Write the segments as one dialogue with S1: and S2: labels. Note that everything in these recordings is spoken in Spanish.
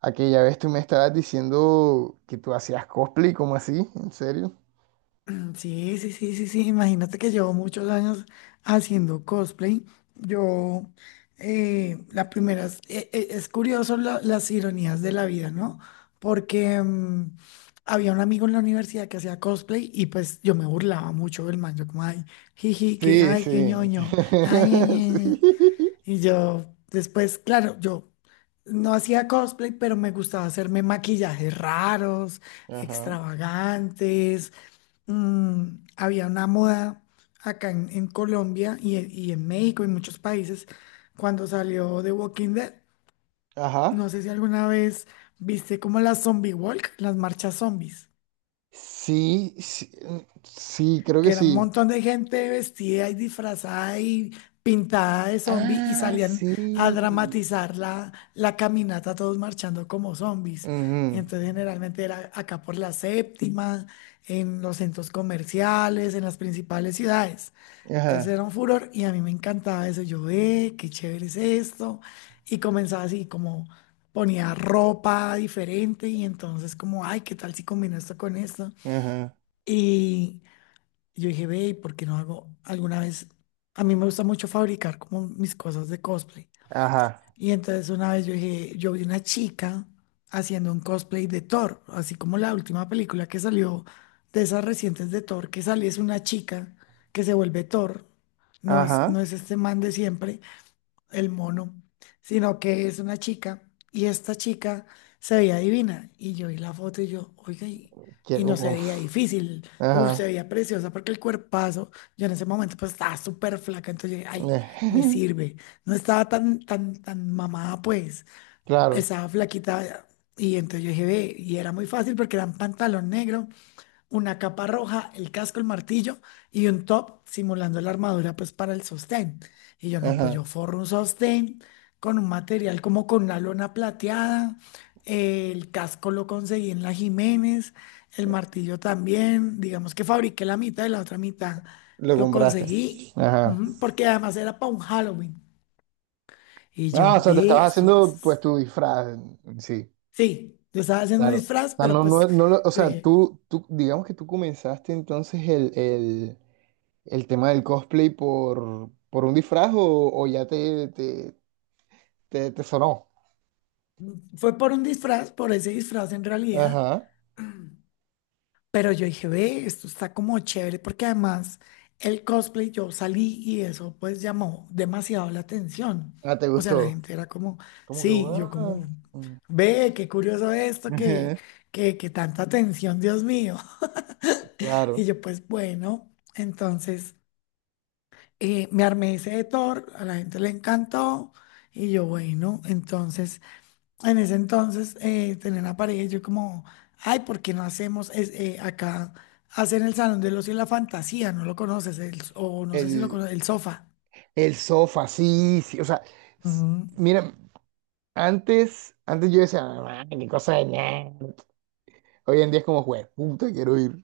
S1: Aquella vez tú me estabas diciendo que tú hacías cosplay, ¿cómo así? ¿En serio?
S2: Sí, sí, sí, sí, sí. Imagínate que llevo muchos años haciendo cosplay. Yo, la primera, es, es curioso las ironías de la vida, ¿no? Porque había un amigo en la universidad que hacía cosplay y pues yo me burlaba mucho del man. Yo como, ay, jiji, que,
S1: Sí,
S2: ay, qué
S1: sí.
S2: ñoño, ay, ay, ay". Ay".
S1: Sí.
S2: Y yo, después, claro, yo no hacía cosplay, pero me gustaba hacerme maquillajes raros,
S1: Ajá.
S2: extravagantes. Había una moda acá en Colombia y en México y en muchos países cuando salió The Walking Dead.
S1: Ajá.
S2: No sé si alguna vez viste como la zombie walk, las marchas zombies,
S1: Sí, sí, mm, sí, creo
S2: que
S1: que
S2: era un
S1: sí.
S2: montón de gente vestida y disfrazada y pintada de zombie y
S1: Ah,
S2: salían
S1: sí.
S2: a dramatizar la caminata todos marchando como zombies. Y
S1: Ujú.
S2: entonces generalmente era acá por la séptima, en los centros comerciales, en las principales ciudades. Entonces
S1: Ajá,
S2: era un furor y a mí me encantaba eso. Yo, ve, qué chévere es esto. Y comenzaba así, como ponía ropa diferente y entonces como, ay, ¿qué tal si combino esto con esto?
S1: ajá,
S2: Y yo dije, ve, ¿por qué no hago alguna vez? A mí me gusta mucho fabricar como mis cosas de cosplay.
S1: ajá,
S2: Y entonces una vez yo dije, yo vi una chica haciendo un cosplay de Thor, así como la última película que salió de esas recientes de Thor, que sale es una chica que se vuelve Thor, no
S1: ajá.
S2: es este man de siempre, el mono, sino que es una chica y esta chica se veía divina y yo vi la foto y yo, oiga, y
S1: Quiero,
S2: no se veía
S1: uf,
S2: difícil, uf, se
S1: ajá.
S2: veía preciosa porque el cuerpazo, yo en ese momento pues estaba súper flaca, entonces yo dije, ay, me
S1: Eh,
S2: sirve, no estaba tan, tan, tan mamada pues,
S1: Claro,
S2: estaba flaquita y entonces yo dije, ve, y era muy fácil porque era un pantalón negro, una capa roja, el casco, el martillo y un top simulando la armadura pues para el sostén. Y yo no, pues
S1: ajá.
S2: yo forro un sostén con un material como con una lona plateada. El casco lo conseguí en la Jiménez, el martillo también, digamos que fabriqué la mitad y la otra mitad
S1: Lo
S2: lo
S1: compraste.
S2: conseguí,
S1: Ajá.
S2: ujú, porque además era para un Halloween. Y yo
S1: Ah, o sea, te
S2: vi,
S1: estabas haciendo pues tu disfraz. Sí.
S2: sí, yo estaba haciendo un
S1: Claro.
S2: disfraz,
S1: O sea,
S2: pero
S1: no,
S2: pues
S1: no, no, lo- o
S2: yo
S1: sea,
S2: dije,
S1: tú, digamos que tú comenzaste entonces el tema del cosplay por un disfraz o ya te sonó.
S2: fue por un disfraz, por ese disfraz en realidad.
S1: Ajá.
S2: Pero yo dije, ve, esto está como chévere, porque además el cosplay, yo salí y eso pues llamó demasiado la atención.
S1: Ah, te
S2: O sea, la
S1: gustó.
S2: gente era como,
S1: Como que,
S2: sí,
S1: wow.
S2: yo
S1: Ajá,
S2: como, ve, qué curioso esto, que tanta atención, Dios mío.
S1: Claro.
S2: Y yo pues bueno, entonces me armé ese de Thor, a la gente le encantó. Y yo, bueno, entonces en ese entonces tenía una pareja y yo como, ay, ¿por qué no hacemos acá, hacen el Salón del Ocio y la Fantasía, no lo conoces, o no sé si lo
S1: El,
S2: conoces, el sofá.
S1: el sofá, sí, sí. O sea, s-
S2: Ujú.
S1: mira, antes yo decía, "Ah, qué cosa de nerd". Hoy en día es como, juez, puta, quiero ir.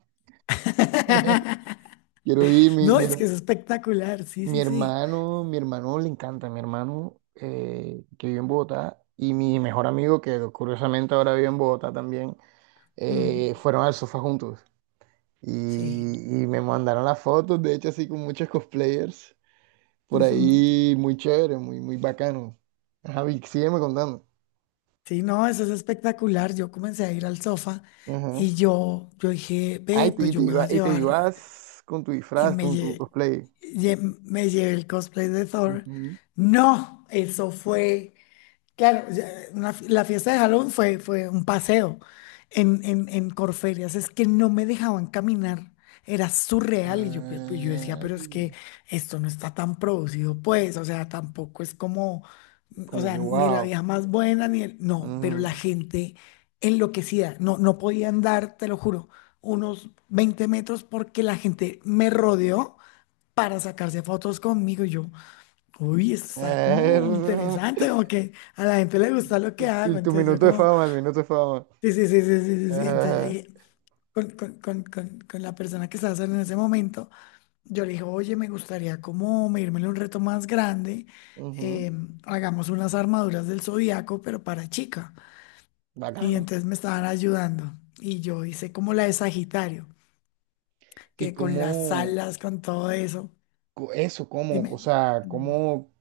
S1: Quiero ir, mi,
S2: No,
S1: mi,
S2: es que
S1: her-
S2: es espectacular, sí,
S1: Mi
S2: sí, sí.
S1: hermano, mi hermano le encanta, mi hermano que vive en Bogotá y mi mejor amigo que curiosamente ahora vive en Bogotá también,
S2: Mm,
S1: fueron al sofá juntos y,
S2: sí.
S1: y me mandaron las fotos, de hecho así con muchos cosplayers por
S2: Ujú.
S1: ahí, muy chévere, muy, muy bacano. Ajá, Vic, sígueme contando.
S2: Sí, no, eso es espectacular. Yo comencé a ir al sofá
S1: Ajá.
S2: y yo dije,
S1: Ah,
S2: ve, pues yo me voy a
S1: y te
S2: llevar
S1: ibas con tu
S2: y
S1: disfraz, con tu cosplay.
S2: me llevé el cosplay de Thor.
S1: Ujú.
S2: No, eso fue... Claro, ya, la fiesta de Halloween fue, fue un paseo en, en Corferias, es que no me dejaban caminar, era surreal y yo, yo decía,
S1: Ay,
S2: pero es que esto no está tan producido, pues, o sea, tampoco es como, o
S1: como que
S2: sea, ni la
S1: wow.
S2: vieja más buena, ni el, no, pero la
S1: Ujú.
S2: gente enloquecida, no, no podía andar, te lo juro, unos 20 metros porque la gente me rodeó para sacarse fotos conmigo y yo. Uy, esto está como interesante, como que a la gente le gusta lo que
S1: Y
S2: hago.
S1: y tu
S2: Entonces yo
S1: minuto de
S2: como,
S1: fama, el minuto de fama.
S2: sí, sí, sí, sí, sí, sí, sí.
S1: Ajá,
S2: Entonces yo
S1: ajá.
S2: dije, con la persona que estaba saliendo en ese momento, yo le dije, oye, me gustaría como medírmele un reto más grande.
S1: Ujú,
S2: eh, hagamos unas armaduras del zodiaco, pero para chica. Y
S1: bacano.
S2: entonces me estaban ayudando. Y yo hice como la de Sagitario,
S1: ¿Y
S2: que con las
S1: cómo,
S2: alas, con todo eso.
S1: co- eso, cómo, o
S2: Dime.
S1: sea,
S2: Mm.
S1: cómo,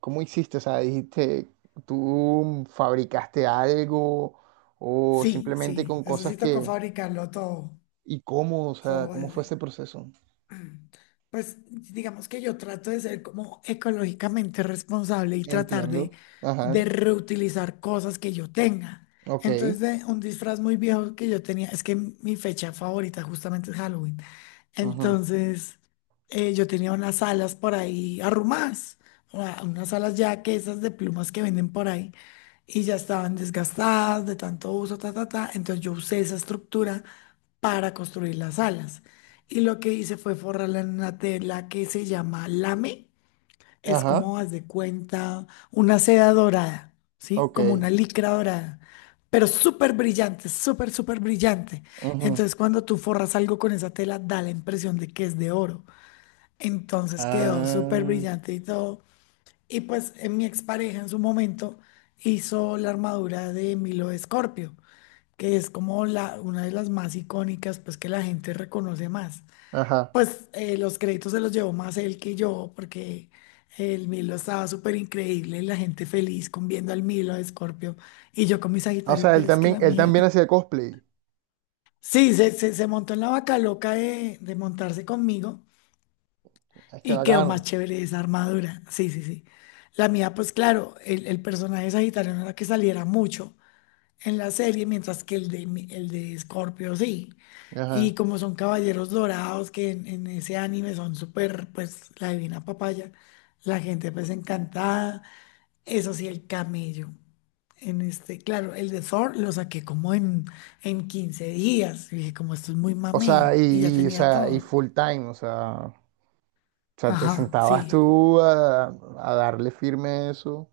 S1: cómo hiciste? O sea, dijiste, tú fabricaste algo o
S2: Sí,
S1: simplemente
S2: sí,
S1: con
S2: eso
S1: cosas
S2: sí tocó
S1: que,
S2: fabricarlo todo.
S1: ¿y cómo? O sea,
S2: Todo.
S1: ¿cómo fue ese proceso?
S2: Pues digamos que yo trato de ser como ecológicamente responsable y tratar
S1: Entiendo. Ajá,
S2: de reutilizar cosas que yo tenga.
S1: ok.
S2: Entonces, de un disfraz muy viejo que yo tenía, es que mi fecha favorita justamente es Halloween.
S1: Ujú,
S2: Entonces, yo tenía unas alas por ahí arrumadas, unas alas ya que esas de plumas que venden por ahí, y ya estaban desgastadas de tanto uso, ta, ta, ta. Entonces, yo usé esa estructura para construir las alas. Y lo que hice fue forrarla en una tela que se llama lame. Es
S1: ajá,
S2: como, haz de cuenta, una seda dorada, ¿sí?
S1: ok.
S2: Como una licra dorada, pero súper brillante, súper, súper brillante.
S1: Ujú,
S2: Entonces, cuando tú forras algo con esa tela, da la impresión de que es de oro. Entonces, quedó súper
S1: ah,
S2: brillante y todo. Y pues, mi expareja en su momento hizo la armadura de Milo de Escorpio, que es como la, una de las más icónicas, pues que la gente reconoce más.
S1: ajá.
S2: Pues los créditos se los llevó más él que yo, porque el Milo estaba súper increíble, la gente feliz con viendo al Milo de Escorpio y yo con mi
S1: O
S2: Sagitario,
S1: sea,
S2: pero
S1: él
S2: es que
S1: también,
S2: la
S1: él
S2: mía.
S1: también hacía cosplay.
S2: Sí, se montó en la vaca loca de montarse conmigo
S1: Es que
S2: y quedó más
S1: bacano.
S2: chévere esa armadura. Sí, sí, sí. La mía, pues claro, el personaje de Sagitario no era que saliera mucho en la serie, mientras que el de, el de Scorpio sí. Y
S1: Ajá.
S2: como son caballeros dorados, que en, ese anime son súper, pues, la divina papaya, la gente pues encantada. Eso sí, el camello. En este, claro, el de Thor lo saqué como en, 15 días. Y dije, como esto es muy
S1: O
S2: mamey,
S1: sea,
S2: y ya
S1: y, o
S2: tenía
S1: sea, y
S2: todo.
S1: full time, o sea, te
S2: Ajá, sí,
S1: sentabas tú a darle firme a eso.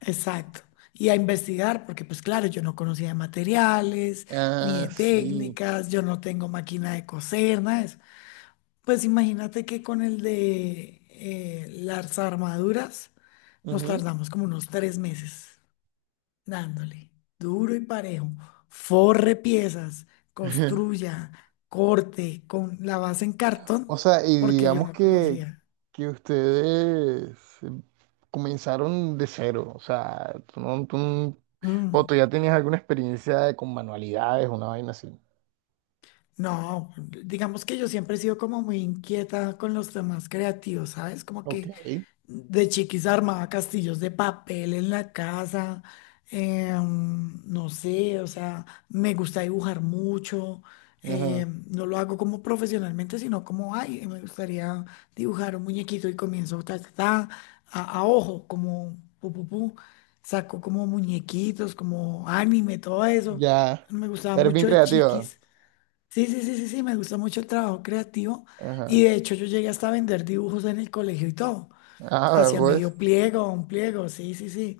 S2: exacto. Y a investigar, porque pues claro, yo no conocía de materiales, ni
S1: Ah,
S2: de
S1: sí.
S2: técnicas, yo no tengo máquina de coser, nada. Pues imagínate que con el de las armaduras nos
S1: Ujú.
S2: tardamos como unos 3 meses dándole duro y parejo. Forre piezas, construya, corte con la base en
S1: O
S2: cartón,
S1: sea, y
S2: porque yo
S1: digamos
S2: no conocía.
S1: que ustedes comenzaron de cero, o sea, tú no-
S2: Mm,
S1: o tú ya tenías alguna experiencia con manualidades, una vaina así.
S2: no, digamos que yo siempre he sido como muy inquieta con los temas creativos, ¿sabes? Como
S1: Ok.
S2: que de chiquis armaba castillos de papel en la casa, no sé, o sea, me gusta dibujar mucho,
S1: Ajá.
S2: no lo hago como profesionalmente, sino como, ay, me gustaría dibujar un muñequito y comienzo ta, ta, ta, a ojo, como pu, pu, pu, saco como muñequitos, como anime, todo eso.
S1: Ya.
S2: Me gustaba
S1: Eres bien
S2: mucho de
S1: creativa.
S2: chiquis. Sí, sí, sí, sí, sí, me gusta mucho el trabajo creativo y
S1: Ajá.
S2: de hecho yo llegué hasta a vender dibujos en el colegio y todo,
S1: Ah,
S2: hacia
S1: pues,
S2: medio pliego, un pliego, sí, sí, sí.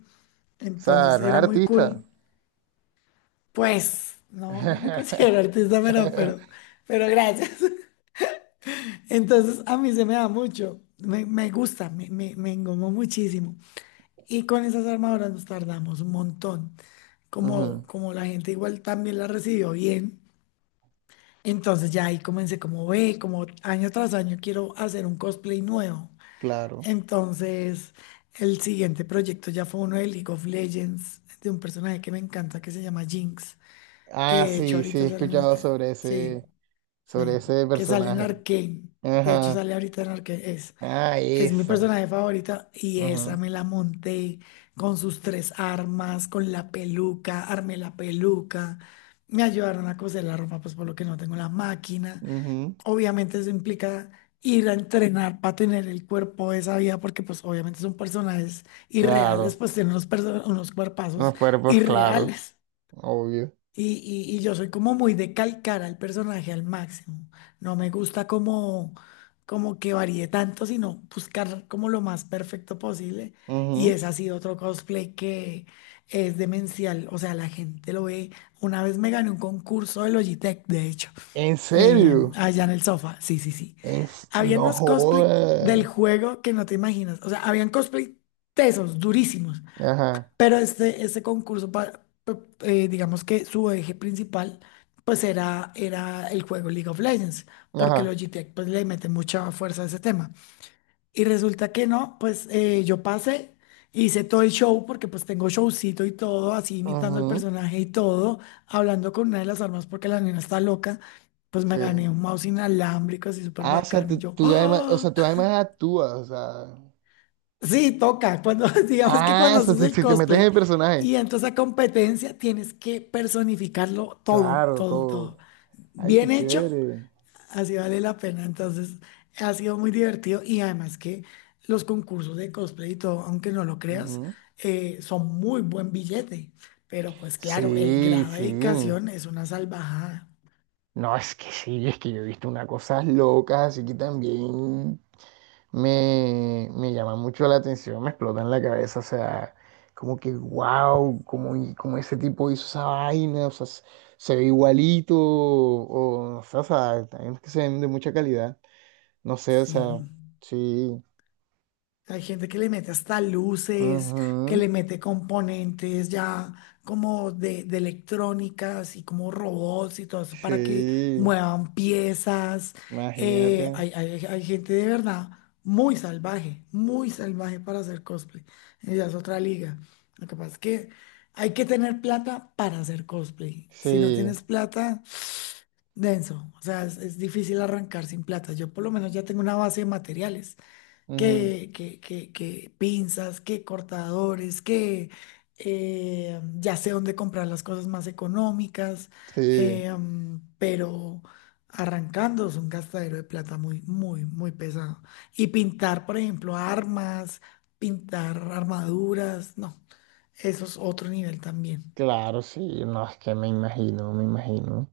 S1: o sea,
S2: Entonces
S1: eres
S2: era muy
S1: artista.
S2: cool. Pues, no, no me considero artista, pero gracias. Entonces a mí se me da mucho, me gusta, me engomó muchísimo. Y con esas armaduras nos tardamos un montón. Como,
S1: Ujú,
S2: como la gente igual también la recibió bien. Entonces ya ahí comencé como ve, como año tras año quiero hacer un cosplay nuevo.
S1: claro.
S2: Entonces, el siguiente proyecto ya fue uno de League of Legends, de un personaje que me encanta que se llama Jinx, que
S1: Ah,
S2: de hecho
S1: sí, sí, he
S2: ahorita sale
S1: escuchado
S2: en... Sí,
S1: sobre
S2: sí,
S1: ese
S2: que sale en
S1: personaje.
S2: Arcane. De hecho,
S1: Ajá.
S2: sale ahorita en Arcane.
S1: Ah,
S2: Es mi
S1: esa.
S2: personaje favorita y esa
S1: Ajá.
S2: me la monté con sus tres armas, con la peluca, armé la peluca. Me ayudaron a coser la ropa, pues por lo que no tengo la máquina.
S1: Ujú,
S2: Obviamente eso implica ir a entrenar para tener el cuerpo de esa vida, porque pues obviamente son personajes irreales,
S1: claro.
S2: pues tienen unos cuerpazos
S1: Los cuerpos, claro.
S2: irreales.
S1: Obvio.
S2: Y, y yo soy como muy de calcar al personaje al máximo. No me gusta como, como que varíe tanto, sino buscar como lo más perfecto posible. Y
S1: Ujú.
S2: es así otro cosplay que es demencial. O sea, la gente lo ve. Una vez me gané un concurso de Logitech, de hecho,
S1: ¿En serio?
S2: allá en el sofá. Sí, sí, sí.
S1: En s-
S2: Habían
S1: No
S2: unos cosplay
S1: jodas.
S2: del juego que no te imaginas. O sea, habían cosplay tesos, durísimos.
S1: Ajá.
S2: Pero este concurso, digamos que su eje principal, pues era, era el juego League of Legends, porque
S1: Ajá.
S2: los GTEC pues, le mete mucha fuerza a ese tema. Y resulta que no, pues yo pasé, hice todo el show, porque pues tengo showcito y todo, así imitando el
S1: Ujú,
S2: personaje y todo, hablando con una de las armas porque la nena está loca. Pues me
S1: sí.
S2: gané un mouse inalámbrico así súper
S1: Ah, o sea,
S2: bacano. Y
S1: tú,
S2: yo,
S1: tú además, o
S2: ¡ah!
S1: sea, tú además actúas, o sea.
S2: Sí, toca. Cuando, digamos que
S1: Ah,
S2: cuando
S1: o sea,
S2: haces
S1: tú-
S2: el
S1: si te metes en
S2: cosplay
S1: el personaje.
S2: y entras a competencia, tienes que personificarlo todo,
S1: Claro,
S2: todo, todo.
S1: todo. Ay, qué
S2: Bien hecho,
S1: chévere.
S2: así vale la pena. Entonces, ha sido muy divertido y además que los concursos de cosplay y todo, aunque no lo creas,
S1: Ujú.
S2: son muy buen billete. Pero pues claro, el
S1: Sí,
S2: grado de
S1: sí.
S2: dedicación es una salvajada.
S1: No, es que sí, es que yo he visto unas cosas locas, así que también me llama mucho la atención, me explota en la cabeza, o sea, como que wow, como, y- como ese tipo hizo esa vaina, o sea, se se ve igualito, o sea, hay unos que se ven de mucha calidad, no sé, o sea,
S2: Sí.
S1: sí,
S2: Hay gente que le mete hasta luces, que
S1: ujú,
S2: le mete componentes ya como de electrónica, y como robots y todo eso para que
S1: sí,
S2: muevan piezas.
S1: imagínate,
S2: Hay gente de verdad muy salvaje para hacer cosplay. Ya es otra liga. Lo que pasa es que hay que tener plata para hacer cosplay. Si no
S1: sí,
S2: tienes plata, denso. O sea, es difícil arrancar sin plata. Yo por lo menos ya tengo una base de materiales
S1: ujú,
S2: que pinzas, que cortadores, que ya sé dónde comprar las cosas más económicas,
S1: sí.
S2: pero arrancando es un gastadero de plata muy, muy, muy pesado. Y pintar, por ejemplo, armas, pintar armaduras, no, eso es otro nivel también.
S1: Claro, sí, no, es que me imagino, me imagino.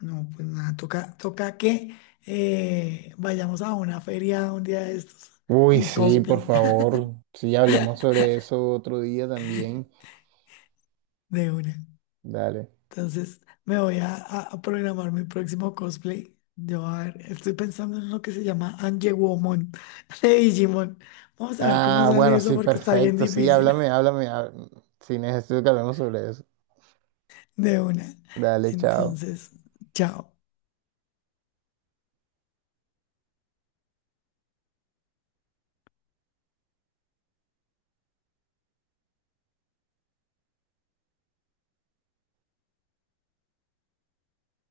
S2: No, pues nada, toca, toca que vayamos a una feria un día de estos
S1: Uy,
S2: en
S1: sí, por
S2: cosplay
S1: favor, sí, hablemos sobre eso otro día también.
S2: de una.
S1: Dale.
S2: Entonces me voy a programar mi próximo cosplay. Yo a ver, estoy pensando en lo que se llama Angewomon de Digimon. Vamos a ver cómo
S1: Ah,
S2: sale
S1: bueno,
S2: eso
S1: sí,
S2: porque está bien
S1: perfecto, sí,
S2: difícil
S1: háblame, háblame, há- sí, necesito que hablemos sobre eso.
S2: de una.
S1: Dale, chao.
S2: Entonces, chao.